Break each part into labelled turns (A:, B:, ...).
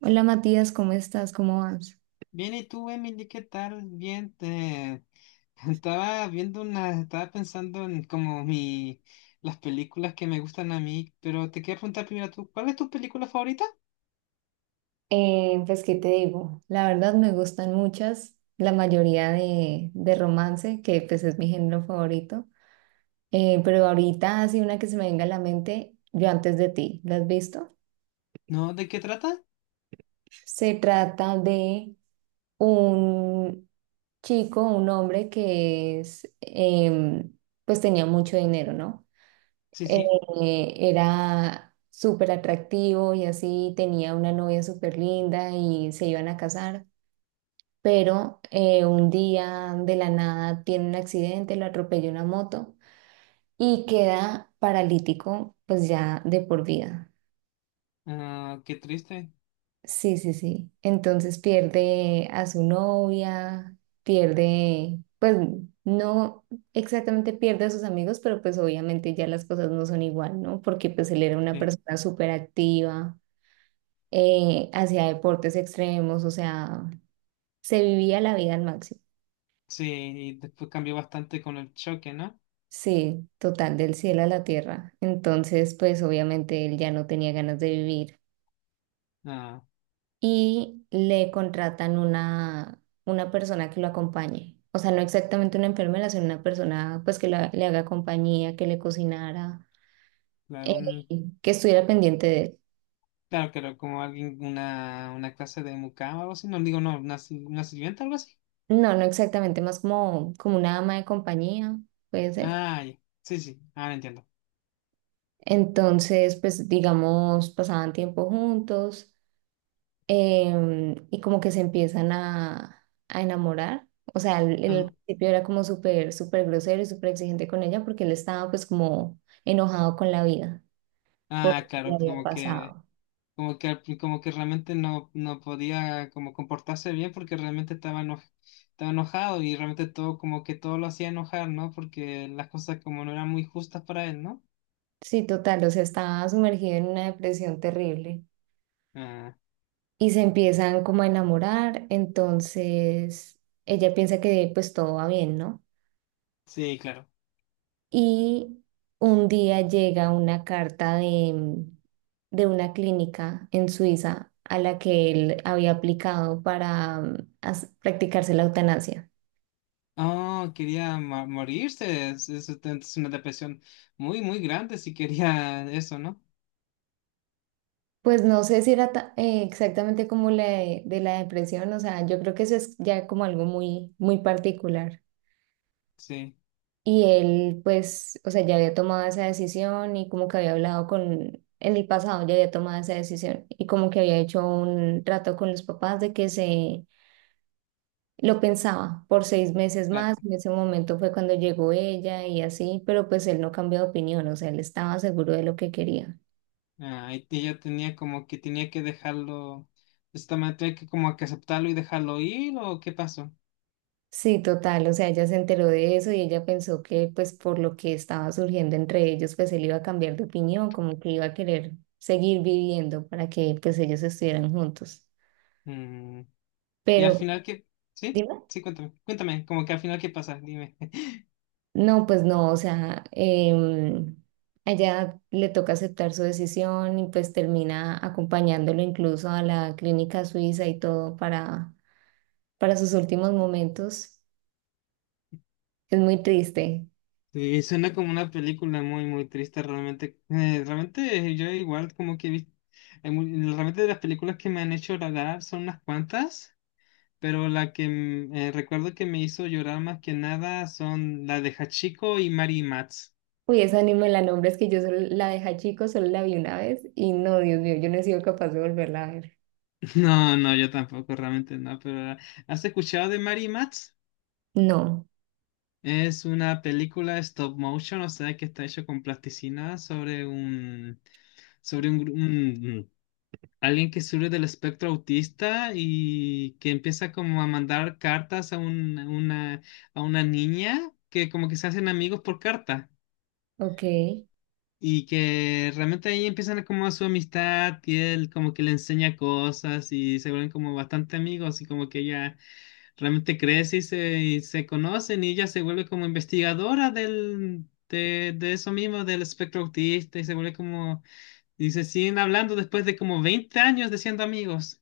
A: Hola Matías, ¿cómo estás? ¿Cómo vas?
B: Bien, ¿y tú, Emily, qué tal? Bien, estaba pensando en como las películas que me gustan a mí, pero te quería preguntar primero tú, ¿cuál es tu película favorita?
A: Pues, ¿qué te digo? La verdad me gustan muchas, la mayoría de romance, que pues es mi género favorito. Pero ahorita así una que se me venga a la mente, Yo antes de ti, ¿la has visto?
B: ¿No? ¿De qué trata?
A: Se trata de un chico, un hombre que es, pues tenía mucho dinero, ¿no?
B: Sí, sí.
A: Era súper atractivo y así tenía una novia súper linda y se iban a casar, pero un día de la nada tiene un accidente, lo atropella una moto y queda paralítico pues ya de por vida.
B: Ah, qué triste.
A: Sí, sí, sí. Entonces pierde a su novia, pierde, pues no exactamente pierde a sus amigos, pero pues obviamente ya las cosas no son igual, ¿no? Porque pues él era una
B: Sí.
A: persona súper activa hacia deportes extremos, o sea, se vivía la vida al máximo.
B: Sí, y después cambió bastante con el choque, ¿no?
A: Sí, total, del cielo a la tierra. Entonces, pues obviamente él ya no tenía ganas de vivir
B: Ah,
A: y le contratan una persona que lo acompañe. O sea, no exactamente una enfermera, sino una persona pues que le haga compañía, que le cocinara, eh,
B: claro,
A: que estuviera pendiente de él.
B: claro, claro, como alguien, una clase de mucama o algo así, no digo, no, una, si- una sirvienta o algo así.
A: No, no exactamente, más como, como una ama de compañía, puede ser.
B: Ah, ya. Sí, sí, ahora entiendo.
A: Entonces, pues digamos, pasaban tiempo juntos, y como que se empiezan a enamorar. O sea, él
B: Ah,
A: al principio era como súper, súper grosero y súper exigente con ella porque él estaba pues como enojado con la vida por
B: ah,
A: lo que le
B: claro,
A: había
B: como que
A: pasado.
B: Como que, como que realmente no, no podía como comportarse bien porque realmente estaba enojado y realmente todo como que todo lo hacía enojar, ¿no? Porque las cosas como no eran muy justas para él, ¿no?
A: Sí, total, o sea, estaba sumergido en una depresión terrible
B: Ah,
A: y se empiezan como a enamorar. Entonces, ella piensa que pues todo va bien, ¿no?
B: sí, claro.
A: Y un día llega una carta de una clínica en Suiza a la que él había aplicado para practicarse la eutanasia.
B: Oh, quería morirse. Es una depresión muy, muy grande si quería eso, ¿no?
A: Pues no sé si era exactamente como la de la depresión, o sea, yo creo que eso es ya como algo muy, muy particular.
B: Sí,
A: Y él, pues, o sea, ya había tomado esa decisión y como que en el pasado ya había tomado esa decisión y como que había hecho un trato con los papás de que se Lo pensaba por 6 meses más,
B: claro.
A: en ese momento fue cuando llegó ella y así, pero pues él no cambió de opinión, o sea, él estaba seguro de lo que quería.
B: Ah, y ella tenía como que tenía que dejarlo, esta manera tenía que como que aceptarlo y dejarlo ir, ¿o qué pasó?
A: Sí, total, o sea, ella se enteró de eso y ella pensó que pues por lo que estaba surgiendo entre ellos, pues él iba a cambiar de opinión, como que iba a querer seguir viviendo para que pues ellos estuvieran juntos.
B: Y al
A: Pero,
B: final, ¿qué? ¿Sí?
A: dime.
B: Sí, cuéntame. Cuéntame, como que al final, ¿qué pasa? Dime.
A: No, pues no, o sea, ella le toca aceptar su decisión y pues termina acompañándolo incluso a la clínica suiza y todo para sus últimos momentos. Es muy triste.
B: Sí, suena como una película muy, muy triste realmente. Realmente yo igual como que. Hay mu- Realmente de las películas que me han hecho llorar son unas cuantas, pero la que recuerdo que me hizo llorar más que nada son la de Hachiko y Mary Matz.
A: Uy, esa ni me la nombres que yo solo la dejé chico, solo la vi una vez y no, Dios mío, yo no he sido capaz de volverla a ver.
B: No, no, yo tampoco, realmente no, pero ¿has escuchado de Mary Matz?
A: No,
B: Es una película stop motion, o sea que está hecho con plasticina sobre un, sobre un, gru- un- alguien que sufre del espectro autista y que empieza como a mandar cartas a una niña que como que se hacen amigos por carta
A: ok,
B: y que realmente ahí empiezan como a su amistad y él como que le enseña cosas y se vuelven como bastante amigos y como que ella realmente crece y se conocen y ella se vuelve como investigadora del, de eso mismo, del espectro autista y se vuelve como, y se siguen hablando después de como 20 años de siendo amigos.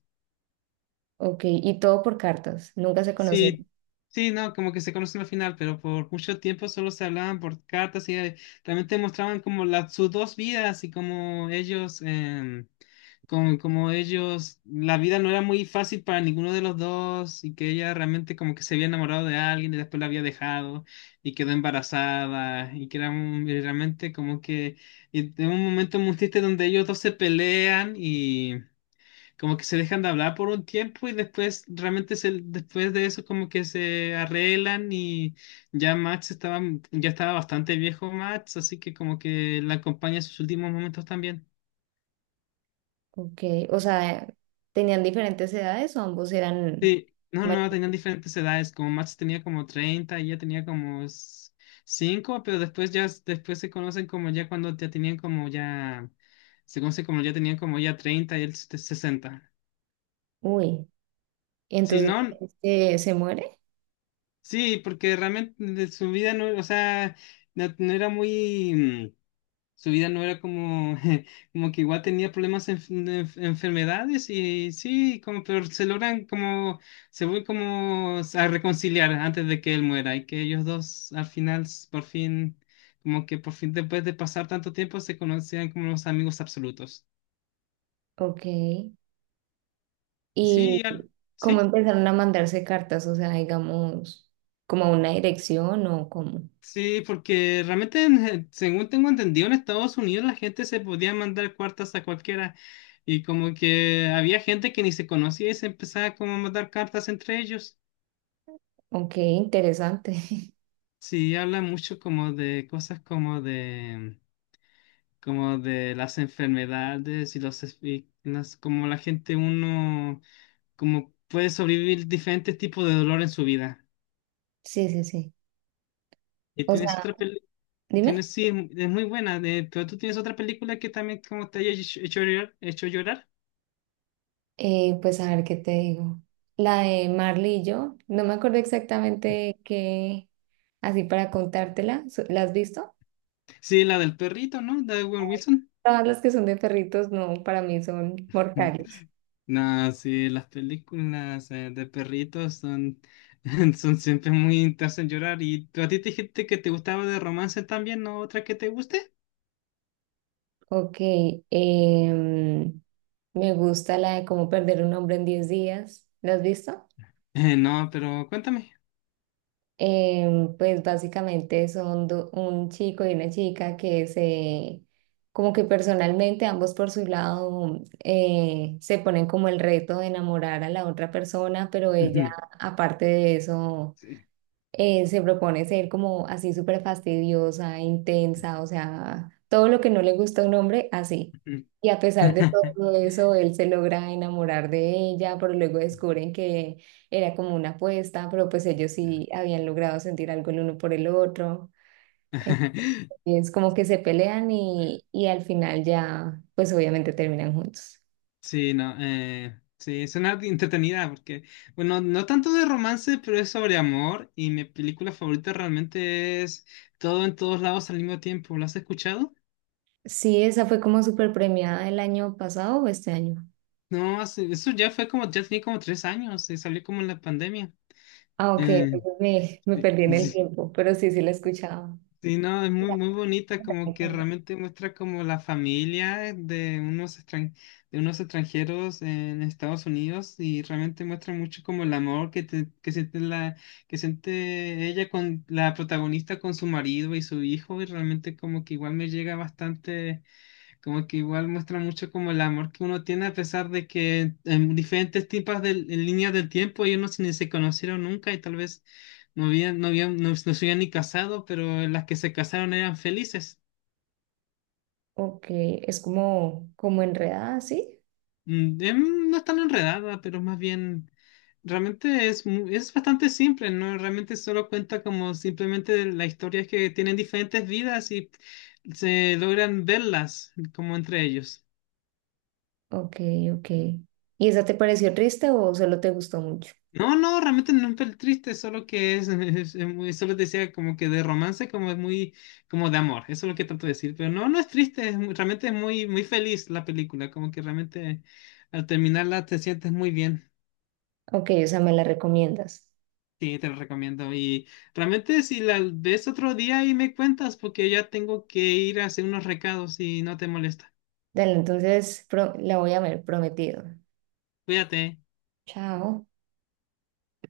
A: ok, y todo por cartas, nunca se conocieron.
B: Sí, sí, no, como que se conocen al final, pero por mucho tiempo solo se hablaban por cartas y realmente mostraban como la, sus dos vidas y como ellos, como ellos, la vida no era muy fácil para ninguno de los dos y que ella realmente como que se había enamorado de alguien y después la había dejado y quedó embarazada y que era y realmente como que y en un momento muy triste donde ellos dos se pelean y como que se dejan de hablar por un tiempo y después realmente se, después de eso como que se arreglan y ya Max estaba, ya estaba bastante viejo Max, así que como que la acompaña en sus últimos momentos también.
A: Ok, o sea, ¿tenían diferentes edades o ambos eran...
B: Sí, no,
A: ma-
B: no, tenían diferentes edades, como Max tenía como 30, ella tenía como 5, pero después ya, después se conocen como ya cuando ya tenían como ya, se conocen como ya tenían como ya 30 y él 60.
A: Uy.
B: Sí,
A: Entonces
B: no,
A: este, se muere,
B: sí, porque realmente de su vida no, o sea, no, no era muy. Su vida no era como, como que igual tenía problemas en, de enfermedades y sí, como, pero se vuelven como a reconciliar antes de que él muera y que ellos dos al final, por fin, como que por fin después de pasar tanto tiempo se conocían como los amigos absolutos.
A: ok. ¿Y
B: Sí,
A: cómo
B: sí.
A: empezaron a mandarse cartas? O sea, digamos, como a una dirección o como,
B: Sí, porque realmente, según tengo entendido, en Estados Unidos la gente se podía mandar cartas a cualquiera. Y como que había gente que ni se conocía y se empezaba como a mandar cartas entre ellos.
A: ok, interesante.
B: Sí, habla mucho como de cosas como de las enfermedades y y las, como la gente uno, como puede sobrevivir diferentes tipos de dolor en su vida.
A: Sí, sí, sí.
B: ¿Y
A: O
B: tienes
A: sea,
B: otra película?
A: dime.
B: Tienes, sí, es muy buena, pero tú tienes otra película que también como te haya hecho, hecho llorar, hecho llorar.
A: Pues a ver qué te digo. La de Marley y yo, no me acuerdo exactamente qué, así para contártela, So- ¿la has visto?
B: Sí, la del perrito, ¿no? De Owen Wilson.
A: Todas las que son de perritos, no, para mí son
B: Mm.
A: mortales.
B: No, sí, las películas de perritos son, son siempre muy te hacen llorar. ¿Y tú a ti te dijiste que te gustaba de romance también, no otra que te guste?
A: Ok, em, me gusta la de cómo perder un hombre en 10 días. ¿Lo has visto?
B: No, pero cuéntame.
A: Pues básicamente son un chico y una chica que se, como que personalmente ambos por su lado se ponen como el reto de enamorar a la otra persona, pero ella aparte de eso
B: Sí.
A: se propone ser como así súper fastidiosa, intensa, o sea, todo lo que no le gusta a un hombre, así. Y a pesar de todo eso, él se logra enamorar de ella, pero luego descubren que era como una apuesta, pero pues ellos sí habían logrado sentir algo el uno por el otro. Entonces, como que se pelean y al final ya, pues obviamente terminan juntos.
B: Sí, no, sí, suena entretenida porque, bueno, no tanto de romance, pero es sobre amor y mi película favorita realmente es Todo en todos lados al mismo tiempo. ¿Lo has escuchado?
A: Sí, esa fue como súper premiada el año pasado o este año.
B: No, eso ya fue como, ya tenía como tres años y salió como en la pandemia.
A: Ah, ok,
B: Eh,
A: entonces me
B: sí,
A: perdí en el
B: sí.
A: tiempo, pero sí, sí la he escuchado.
B: Sí, no, es muy,
A: Ya,
B: muy bonita,
A: cuenta,
B: como
A: me
B: que
A: cuenta.
B: realmente muestra como la familia de de unos extranjeros en Estados Unidos y realmente muestra mucho como el amor que siente ella con la protagonista con su marido y su hijo y realmente como que igual me llega bastante como que igual muestra mucho como el amor que uno tiene a pesar de que en diferentes tipos de en líneas del tiempo ellos no ni se conocieron nunca y tal vez no habían, no, no se habían ni casado, pero las que se casaron eran felices.
A: Ok, es como, como enredada, ¿sí?
B: No es tan enredada, pero más bien realmente es bastante simple, ¿no? Realmente solo cuenta como simplemente la historia es que tienen diferentes vidas y se logran verlas como entre ellos.
A: Ok, ok. ¿Y esa te pareció triste o solo te gustó mucho?
B: No, no, realmente no es triste, solo que es muy, solo te decía como que de romance, como de amor, eso es lo que trato de decir, pero no, no es triste, es realmente es muy, muy feliz la película, como que realmente al terminarla te sientes muy bien,
A: Ok, o sea, me la recomiendas.
B: sí, te lo recomiendo, y realmente si la ves otro día y me cuentas, porque ya tengo que ir a hacer unos recados y no te molesta,
A: Dale, entonces pro- la voy a ver, prometido.
B: cuídate.
A: Chao.